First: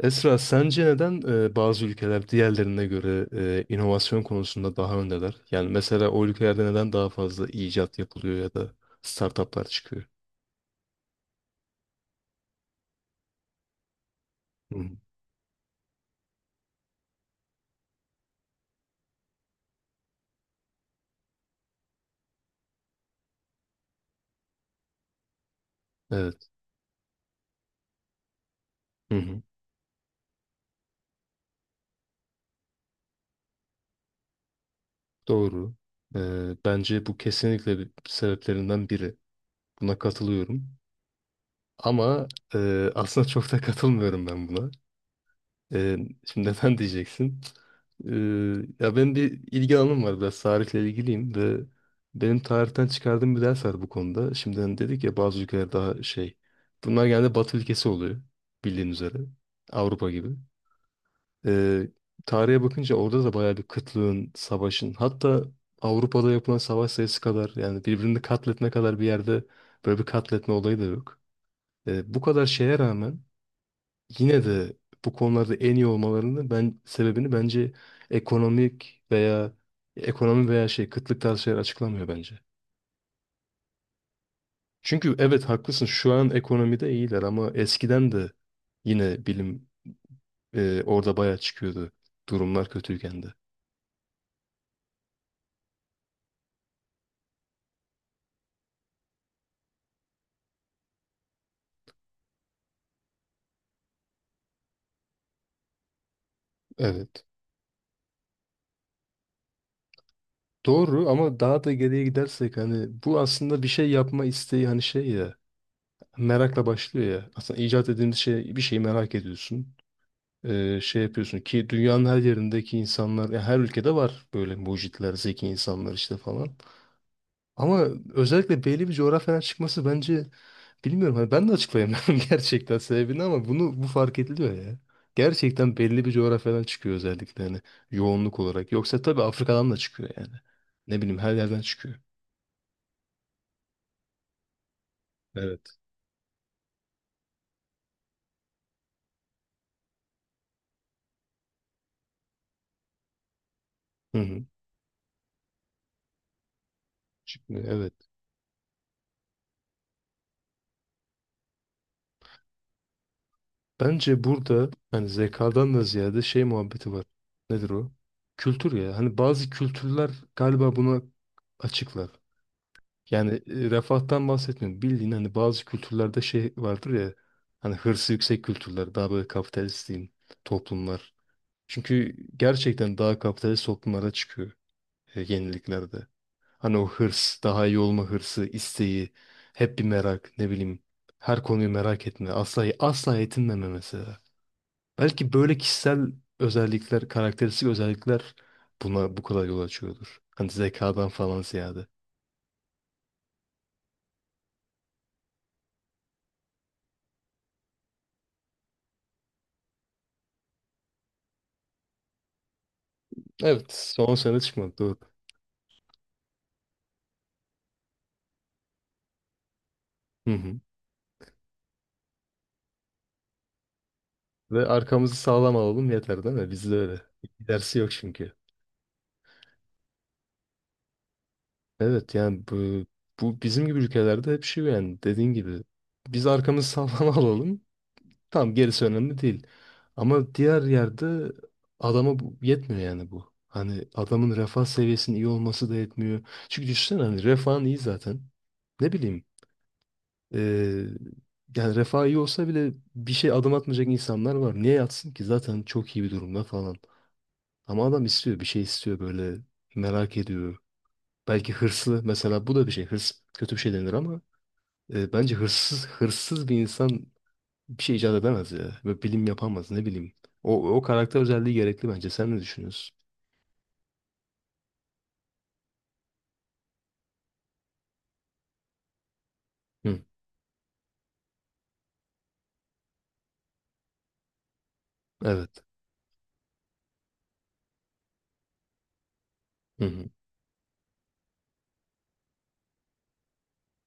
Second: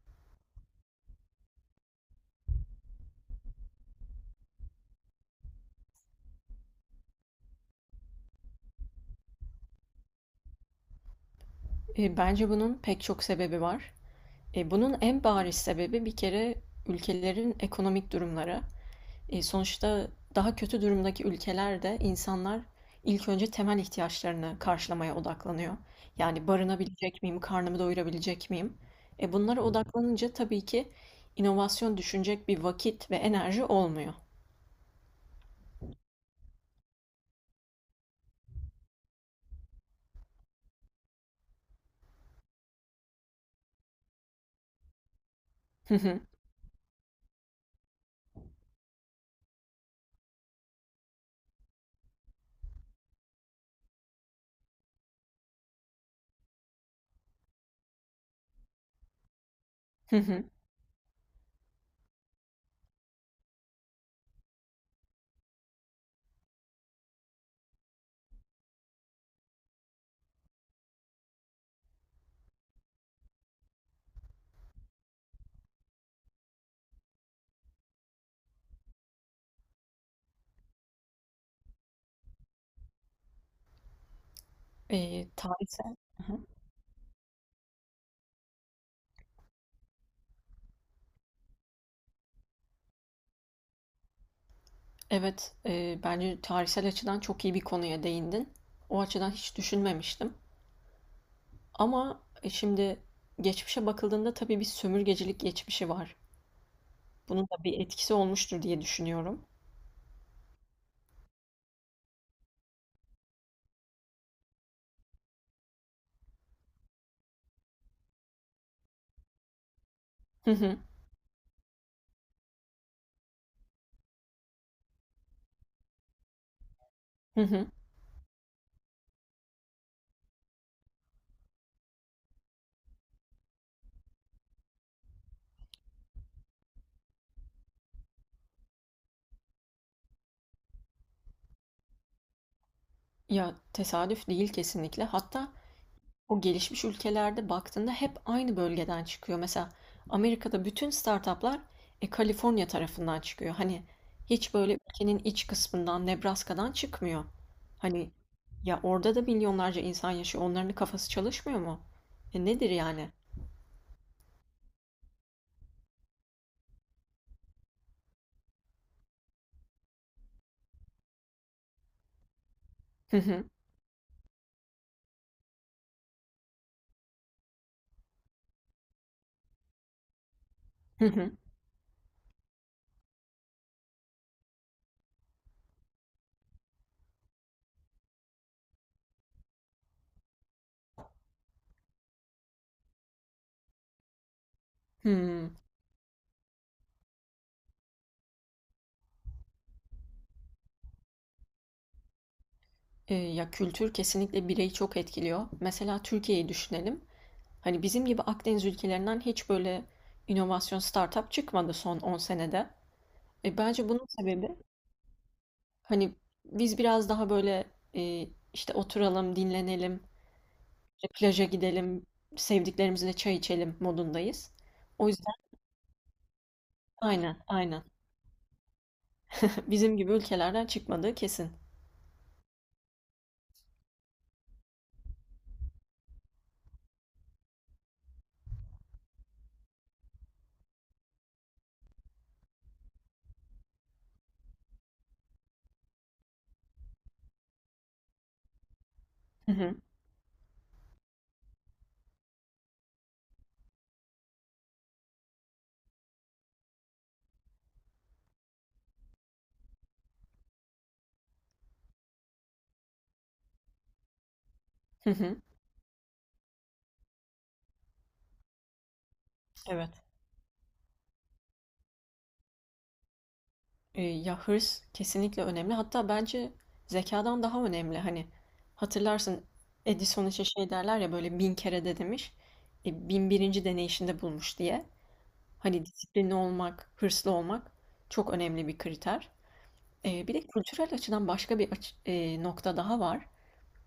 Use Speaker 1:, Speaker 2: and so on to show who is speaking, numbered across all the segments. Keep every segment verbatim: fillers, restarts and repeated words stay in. Speaker 1: Esra, sence neden e, bazı ülkeler diğerlerine göre e, inovasyon konusunda daha öndeler? Yani mesela o ülkelerde neden daha fazla icat yapılıyor ya da startuplar çıkıyor?
Speaker 2: E, Bence bunun pek çok sebebi var. E,
Speaker 1: Hı hı.
Speaker 2: bunun en bariz sebebi bir kere ülkelerin ekonomik durumları. E, sonuçta daha kötü durumdaki ülkelerde insanlar ilk önce temel ihtiyaçlarını karşılamaya odaklanıyor. Yani
Speaker 1: Evet.
Speaker 2: barınabilecek miyim, karnımı doyurabilecek miyim?
Speaker 1: Hı
Speaker 2: E,
Speaker 1: hı.
Speaker 2: bunlara odaklanınca tabii ki inovasyon düşünecek bir vakit ve enerji olmuyor.
Speaker 1: Doğru. E, bence bu kesinlikle bir sebeplerinden biri. Buna katılıyorum. Ama e, aslında çok da katılmıyorum ben buna.
Speaker 2: Hı
Speaker 1: Ee,
Speaker 2: hı,
Speaker 1: şimdi neden diyeceksin? Ee, ya benim bir ilgi alanım var, biraz tarihle ilgiliyim ve benim tarihten çıkardığım bir ders var bu konuda. Şimdi hani dedik ya, bazı ülkeler daha şey. Bunlar genelde Batı ülkesi oluyor, bildiğin üzere. Avrupa
Speaker 2: hı
Speaker 1: gibi.
Speaker 2: hı.
Speaker 1: Ee, tarihe bakınca orada da bayağı bir kıtlığın, savaşın, hatta Avrupa'da yapılan savaş sayısı kadar, yani birbirini katletme kadar bir yerde böyle bir katletme olayı da yok. Ee, bu kadar şeye rağmen yine de bu konularda en iyi olmalarının ben sebebini, bence ekonomik veya ekonomi veya şey kıtlık tarzı şeyler açıklamıyor bence. Çünkü
Speaker 2: E,
Speaker 1: evet haklısın,
Speaker 2: tarihsel,
Speaker 1: şu an ekonomide iyiler ama eskiden de yine bilim e, orada bayağı çıkıyordu, durumlar kötüyken de.
Speaker 2: evet, e, bence tarihsel açıdan çok iyi bir konuya değindin. O açıdan hiç düşünmemiştim. Ama e, şimdi geçmişe bakıldığında tabii bir sömürgecilik geçmişi var.
Speaker 1: Evet.
Speaker 2: Bunun da bir etkisi olmuştur diye düşünüyorum.
Speaker 1: Doğru ama daha da geriye gidersek hani bu aslında bir şey yapma isteği, hani şey ya, merakla başlıyor ya. Aslında icat edilmiş şey, bir şeyi merak ediyorsun.
Speaker 2: Hı hı,
Speaker 1: e, şey yapıyorsun ki dünyanın her yerindeki insanlar, ya her ülkede var böyle mucitler, zeki insanlar işte falan.
Speaker 2: hı hı.
Speaker 1: Ama özellikle belli bir coğrafyadan çıkması bence, bilmiyorum hani, ben de açıklayamıyorum gerçekten sebebini ama bunu, bu fark ediliyor ya. Gerçekten belli bir coğrafyadan çıkıyor özellikle, hani yoğunluk olarak. Yoksa tabii Afrika'dan da çıkıyor yani. Ne bileyim, her yerden çıkıyor.
Speaker 2: Ya tesadüf değil kesinlikle. Hatta
Speaker 1: Evet.
Speaker 2: o gelişmiş ülkelerde baktığında hep aynı bölgeden çıkıyor. Mesela Amerika'da bütün startuplar e, Kaliforniya tarafından çıkıyor. Hani
Speaker 1: Hı hı.
Speaker 2: hiç böyle ülkenin iç kısmından, Nebraska'dan çıkmıyor.
Speaker 1: Çıkmıyor, evet.
Speaker 2: Hani ya orada da milyonlarca insan yaşıyor. Onların kafası çalışmıyor mu? E, nedir yani?
Speaker 1: Bence burada hani zekadan da ziyade şey muhabbeti var. Nedir o? Kültür ya. Hani bazı kültürler galiba buna açıklar.
Speaker 2: Hı
Speaker 1: Yani
Speaker 2: hı,
Speaker 1: e, refahtan bahsetmiyorum. Bildiğin hani bazı kültürlerde şey vardır ya. Hani hırsı yüksek kültürler. Daha böyle kapitalist diyeyim,
Speaker 2: hı
Speaker 1: toplumlar.
Speaker 2: hı,
Speaker 1: Çünkü gerçekten daha kapitalist toplumlara çıkıyor e, yeniliklerde. Hani o hırs, daha iyi olma hırsı, isteği, hep bir merak, ne bileyim, her konuyu merak etme, asla asla yetinmeme mesela. Belki
Speaker 2: hı.
Speaker 1: böyle kişisel özellikler, karakteristik özellikler buna bu kadar yol açıyordur. Hani zekadan falan ziyade.
Speaker 2: Eee, ya, kültür kesinlikle bireyi çok etkiliyor. Mesela Türkiye'yi düşünelim. Hani bizim gibi Akdeniz ülkelerinden hiç böyle inovasyon startup çıkmadı son on senede. E,
Speaker 1: Evet,
Speaker 2: bence bunun
Speaker 1: son sene
Speaker 2: sebebi
Speaker 1: çıkmadı, doğru.
Speaker 2: hani biz biraz daha böyle e, işte oturalım, dinlenelim,
Speaker 1: Hı hı.
Speaker 2: işte plaja gidelim, sevdiklerimizle çay içelim modundayız.
Speaker 1: Ve
Speaker 2: O
Speaker 1: arkamızı
Speaker 2: yüzden
Speaker 1: sağlam alalım yeter değil mi? Bizde öyle.
Speaker 2: aynen,
Speaker 1: Dersi
Speaker 2: aynen.
Speaker 1: yok çünkü.
Speaker 2: Bizim gibi ülkelerden çıkmadığı kesin.
Speaker 1: Evet yani bu, bu bizim gibi ülkelerde hep şey, yani dediğin gibi biz arkamızı sağlam alalım. Tamam, gerisi önemli değil. Ama diğer yerde adama bu yetmiyor, yani bu. Hani adamın refah seviyesinin iyi olması da yetmiyor. Çünkü düşünsene, hani refahın iyi zaten. Ne bileyim,
Speaker 2: Hı hı,
Speaker 1: eee, yani refah iyi olsa bile bir şey adım atmayacak insanlar var. Niye yatsın ki zaten, çok iyi bir durumda falan. Ama adam istiyor, bir şey istiyor, böyle merak ediyor. Belki hırslı mesela, bu da bir şey, hırs kötü bir şey denir ama
Speaker 2: hı
Speaker 1: e, bence
Speaker 2: hı.
Speaker 1: hırsız, hırsız bir insan bir şey icat edemez ya. Ve bilim yapamaz, ne
Speaker 2: Evet.
Speaker 1: bileyim. O, o karakter özelliği gerekli bence. Sen ne düşünüyorsun?
Speaker 2: E, ya hırs kesinlikle önemli. Hatta bence zekadan daha önemli. Hani hatırlarsın
Speaker 1: Hı,
Speaker 2: Edison için şey derler ya böyle bin kere de demiş. E, bin birinci deneyişinde bulmuş diye.
Speaker 1: evet.
Speaker 2: Hani disiplinli olmak, hırslı olmak çok önemli bir kriter.
Speaker 1: Hı hı.
Speaker 2: E, bir de kültürel açıdan başka bir aç- e, nokta daha var.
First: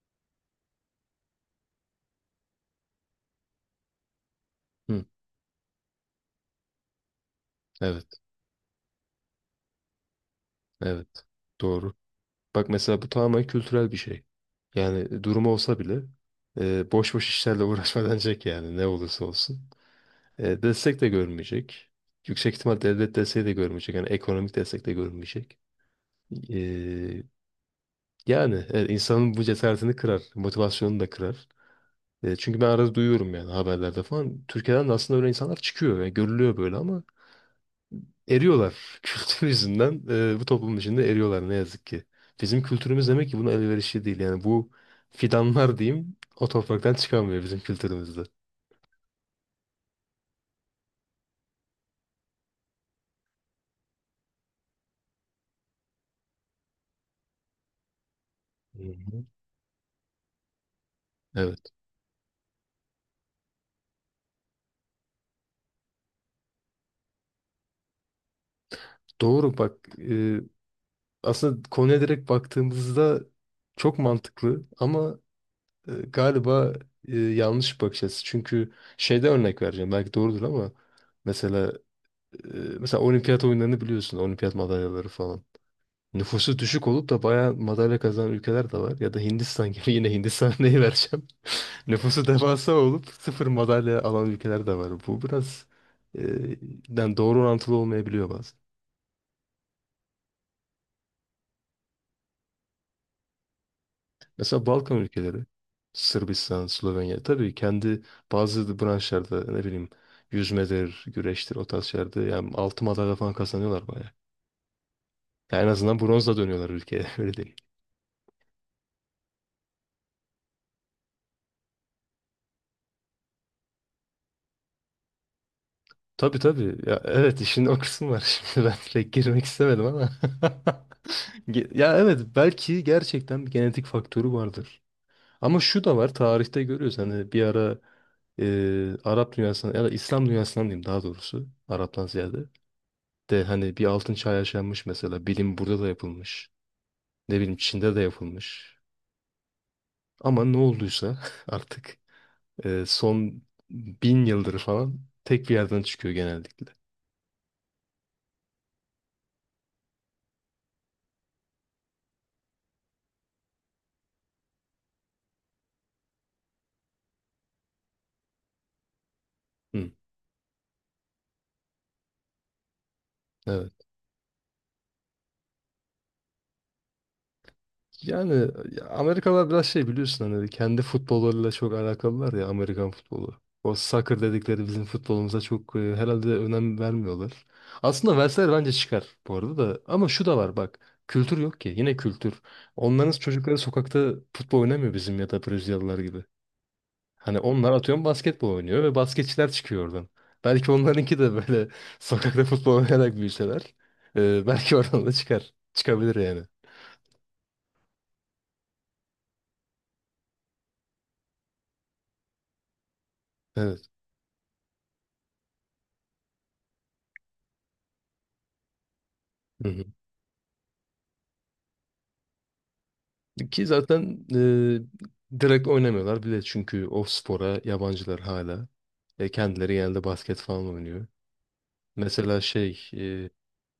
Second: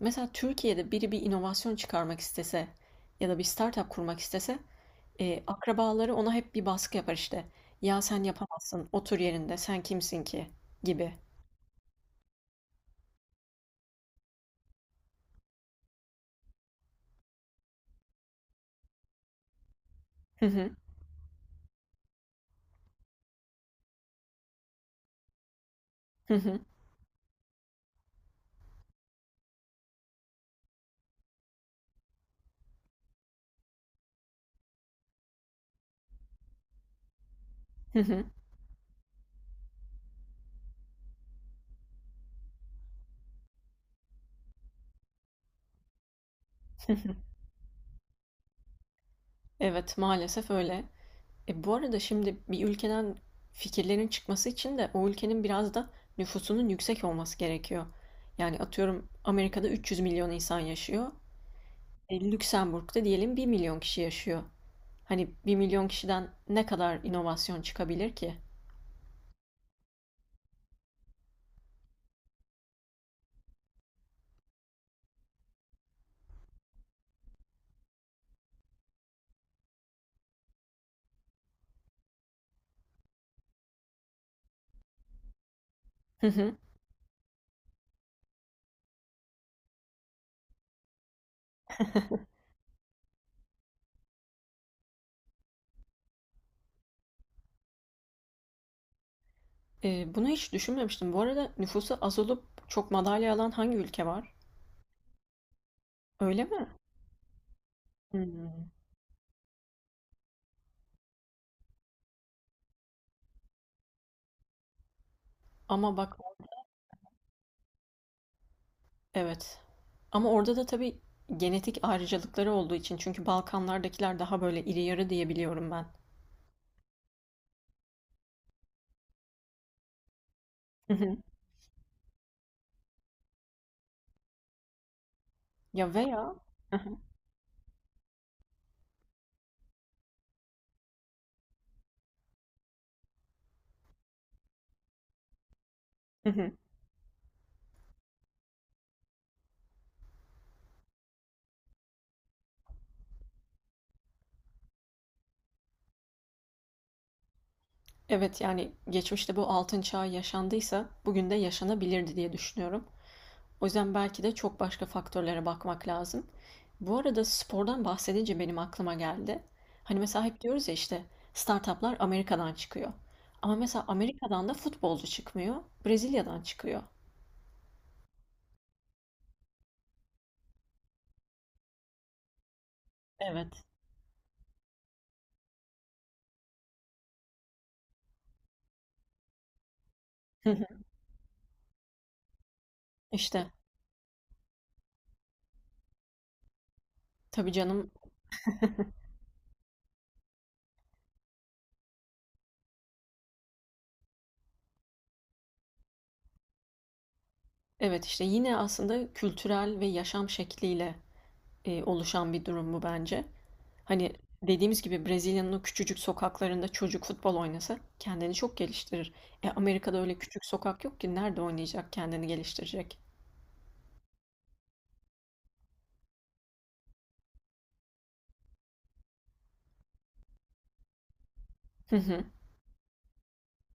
Speaker 2: Mesela Türkiye'de biri bir inovasyon çıkarmak istese ya da bir startup kurmak istese
Speaker 1: Hı,
Speaker 2: e, akrabaları ona hep bir baskı yapar işte. Ya
Speaker 1: evet.
Speaker 2: sen yapamazsın, otur yerinde, sen kimsin ki
Speaker 1: Evet.
Speaker 2: gibi.
Speaker 1: Doğru. Bak mesela, bu tamamen kültürel bir şey. Yani durumu olsa bile e, boş boş işlerle uğraşmadanacak yani, ne olursa olsun.
Speaker 2: Hı
Speaker 1: E,
Speaker 2: hı.
Speaker 1: destek de görmeyecek. Yüksek ihtimal devlet desteği de görmeyecek. Yani ekonomik destek de görmeyecek.
Speaker 2: Hı hı.
Speaker 1: E, yani evet, insanın bu cesaretini kırar. Motivasyonunu da kırar. E, çünkü ben arada duyuyorum yani, haberlerde falan. Türkiye'den de aslında öyle insanlar çıkıyor ve görülüyor böyle, ama
Speaker 2: Hı hı.
Speaker 1: eriyorlar. Kültür yüzünden e, bu toplum içinde eriyorlar ne yazık ki. Bizim kültürümüz demek ki buna elverişli değil. Yani bu fidanlar diyeyim, o
Speaker 2: Hı
Speaker 1: topraktan
Speaker 2: hı.
Speaker 1: çıkamıyor bizim kültürümüzde.
Speaker 2: Evet, maalesef öyle. E, bu arada şimdi bir ülkeden fikirlerin çıkması için de o ülkenin biraz da nüfusunun yüksek olması gerekiyor. Yani
Speaker 1: Hı
Speaker 2: atıyorum
Speaker 1: hı.
Speaker 2: Amerika'da 300 milyon insan yaşıyor.
Speaker 1: Evet.
Speaker 2: E, Lüksemburg'da diyelim bir milyon kişi yaşıyor. Hani bir milyon kişiden ne kadar inovasyon çıkabilir ki?
Speaker 1: Doğru, bak e, aslında konuya direkt baktığımızda çok mantıklı ama e, galiba e, yanlış bir bakış açısı. Çünkü şeyde örnek vereceğim. Belki doğrudur ama mesela e, mesela olimpiyat oyunlarını biliyorsun. Olimpiyat madalyaları falan.
Speaker 2: Hı hı.
Speaker 1: Nüfusu düşük olup da bayağı madalya kazanan ülkeler de var. Ya da Hindistan gibi, yine Hindistan neyi vereceğim. Nüfusu devasa olup sıfır madalya alan ülkeler de var. Bu biraz e, yani doğru orantılı olmayabiliyor.
Speaker 2: E, bunu hiç düşünmemiştim. Bu arada nüfusu az olup çok madalya alan hangi ülke var?
Speaker 1: Mesela Balkan ülkeleri,
Speaker 2: Öyle
Speaker 1: Sırbistan,
Speaker 2: mi?
Speaker 1: Slovenya, tabii kendi
Speaker 2: Hmm.
Speaker 1: bazı branşlarda, ne bileyim, yüzmedir, güreştir, o tarz şeylerde yani altın madalya falan kazanıyorlar bayağı. Yani en
Speaker 2: Ama
Speaker 1: azından
Speaker 2: bak.
Speaker 1: bronzla dönüyorlar ülkeye, öyle değil.
Speaker 2: Evet. Ama orada da tabii genetik ayrıcalıkları olduğu için çünkü Balkanlardakiler daha böyle iri yarı diye biliyorum ben.
Speaker 1: Tabii tabii ya, evet, işin o kısmı var, şimdi ben pek girmek istemedim ama.
Speaker 2: Hı hı.
Speaker 1: Ge- Ya evet, belki gerçekten bir genetik faktörü vardır. Ama şu
Speaker 2: Ya
Speaker 1: da var,
Speaker 2: veya.
Speaker 1: tarihte
Speaker 2: Hı hı.
Speaker 1: görüyoruz hani bir ara e, Arap dünyasından ya da İslam dünyasından diyeyim, daha doğrusu Arap'tan ziyade. De hani bir altın çağ yaşanmış mesela. Bilim burada da
Speaker 2: Hı
Speaker 1: yapılmış.
Speaker 2: hı.
Speaker 1: Ne bileyim, Çin'de de yapılmış. Ama ne olduysa artık e, son bin yıldır falan tek bir yerden çıkıyor genellikle.
Speaker 2: Evet yani geçmişte bu altın çağı yaşandıysa bugün de yaşanabilirdi diye düşünüyorum. O yüzden belki de çok başka faktörlere bakmak lazım. Bu arada spordan bahsedince benim aklıma geldi.
Speaker 1: Hı,
Speaker 2: Hani mesela hep diyoruz ya işte startuplar Amerika'dan çıkıyor. Ama mesela
Speaker 1: evet.
Speaker 2: Amerika'dan da futbolcu çıkmıyor, Brezilya'dan çıkıyor.
Speaker 1: Yani Amerikalılar biraz şey, biliyorsun hani kendi futbollarıyla çok alakalılar ya, Amerikan futbolu.
Speaker 2: Evet.
Speaker 1: O soccer dedikleri bizim futbolumuza çok e, herhalde önem vermiyorlar. Aslında verseler bence çıkar bu arada da. Ama şu da
Speaker 2: Hı
Speaker 1: var,
Speaker 2: hı.
Speaker 1: bak. Kültür yok ki. Yine kültür. Onların
Speaker 2: İşte.
Speaker 1: çocukları sokakta futbol oynamıyor bizim ya da Brezilyalılar gibi. Hani
Speaker 2: Tabii
Speaker 1: onlar,
Speaker 2: canım.
Speaker 1: atıyorum, basketbol oynuyor ve basketçiler çıkıyor oradan. Belki onlarınki de böyle sokakta futbol oynayarak büyüseler, e, belki oradan da çıkar. Çıkabilir yani.
Speaker 2: Evet işte yine aslında kültürel ve yaşam şekliyle e, oluşan bir durum bu bence.
Speaker 1: Evet.
Speaker 2: Hani dediğimiz gibi Brezilya'nın o küçücük sokaklarında çocuk futbol oynasa kendini çok geliştirir. E, Amerika'da öyle küçük sokak yok ki nerede oynayacak kendini geliştirecek.
Speaker 1: Ki zaten e, direkt oynamıyorlar bile, çünkü o spora yabancılar hala. E, kendileri genelde basket falan oynuyor.
Speaker 2: Hı hı.
Speaker 1: Mesela şey,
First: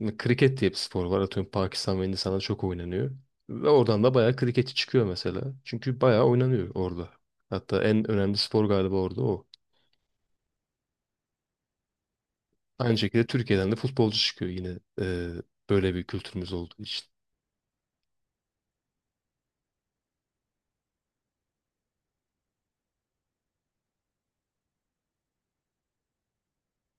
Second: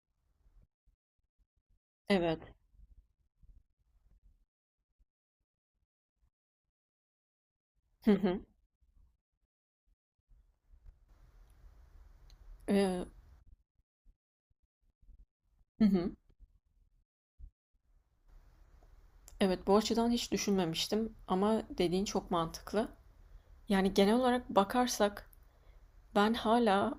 Speaker 1: e, kriket diye bir spor var. Atıyorum Pakistan ve
Speaker 2: Evet.
Speaker 1: Hindistan'da çok oynanıyor. Ve oradan da bayağı kriketçi çıkıyor mesela. Çünkü bayağı oynanıyor orada. Hatta en
Speaker 2: Hı
Speaker 1: önemli
Speaker 2: hı.
Speaker 1: spor galiba orada o. Aynı
Speaker 2: E,
Speaker 1: şekilde Türkiye'den de futbolcu çıkıyor yine e,
Speaker 2: hı
Speaker 1: böyle bir
Speaker 2: hı.
Speaker 1: kültürümüz olduğu için.
Speaker 2: Evet bu açıdan hiç düşünmemiştim ama dediğin çok mantıklı. Yani genel olarak bakarsak ben hala.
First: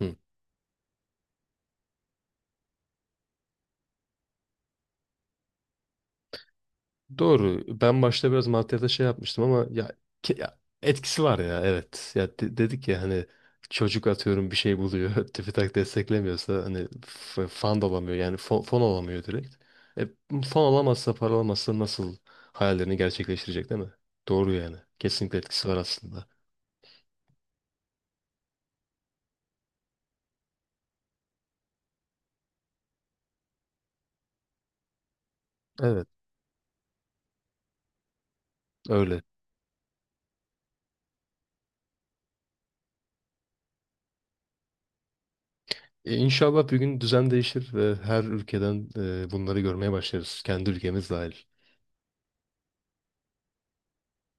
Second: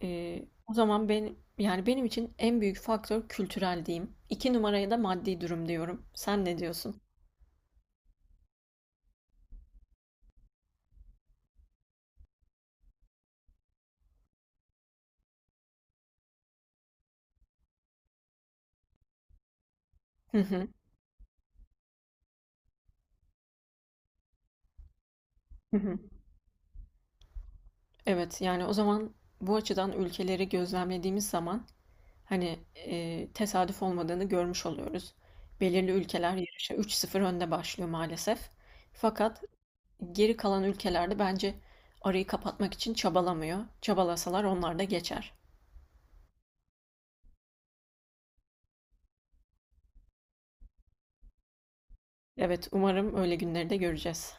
Speaker 1: Hı.
Speaker 2: Ee, o zaman ben yani benim için en büyük faktör kültürel diyeyim. İki numaraya da maddi durum diyorum. Sen ne diyorsun?
Speaker 1: Doğru. Ben başta biraz maddiyata şey yapmıştım ama ya, ke- ya etkisi var ya, evet. Ya de- dedik ya hani, çocuk atıyorum bir şey buluyor. TÜBİTAK desteklemiyorsa hani f- fan da olamıyor. Yani fon, fon olamıyor direkt. E,
Speaker 2: Hı
Speaker 1: fon
Speaker 2: hı.
Speaker 1: olamazsa, para olamazsa nasıl hayallerini gerçekleştirecek, değil mi? Doğru yani. Kesinlikle etkisi var
Speaker 2: Hı hı.
Speaker 1: aslında.
Speaker 2: Evet yani o zaman bu açıdan ülkeleri gözlemlediğimiz zaman hani e, tesadüf olmadığını görmüş oluyoruz. Belirli
Speaker 1: Evet
Speaker 2: ülkeler yarışa üç sıfır önde önde başlıyor maalesef.
Speaker 1: öyle.
Speaker 2: Fakat geri kalan ülkelerde bence arayı kapatmak için çabalamıyor. Çabalasalar onlar da geçer.
Speaker 1: E, İnşallah bir gün düzen değişir ve her ülkeden e, bunları görmeye başlarız. Kendi ülkemiz dahil.
Speaker 2: Evet umarım öyle günleri de göreceğiz.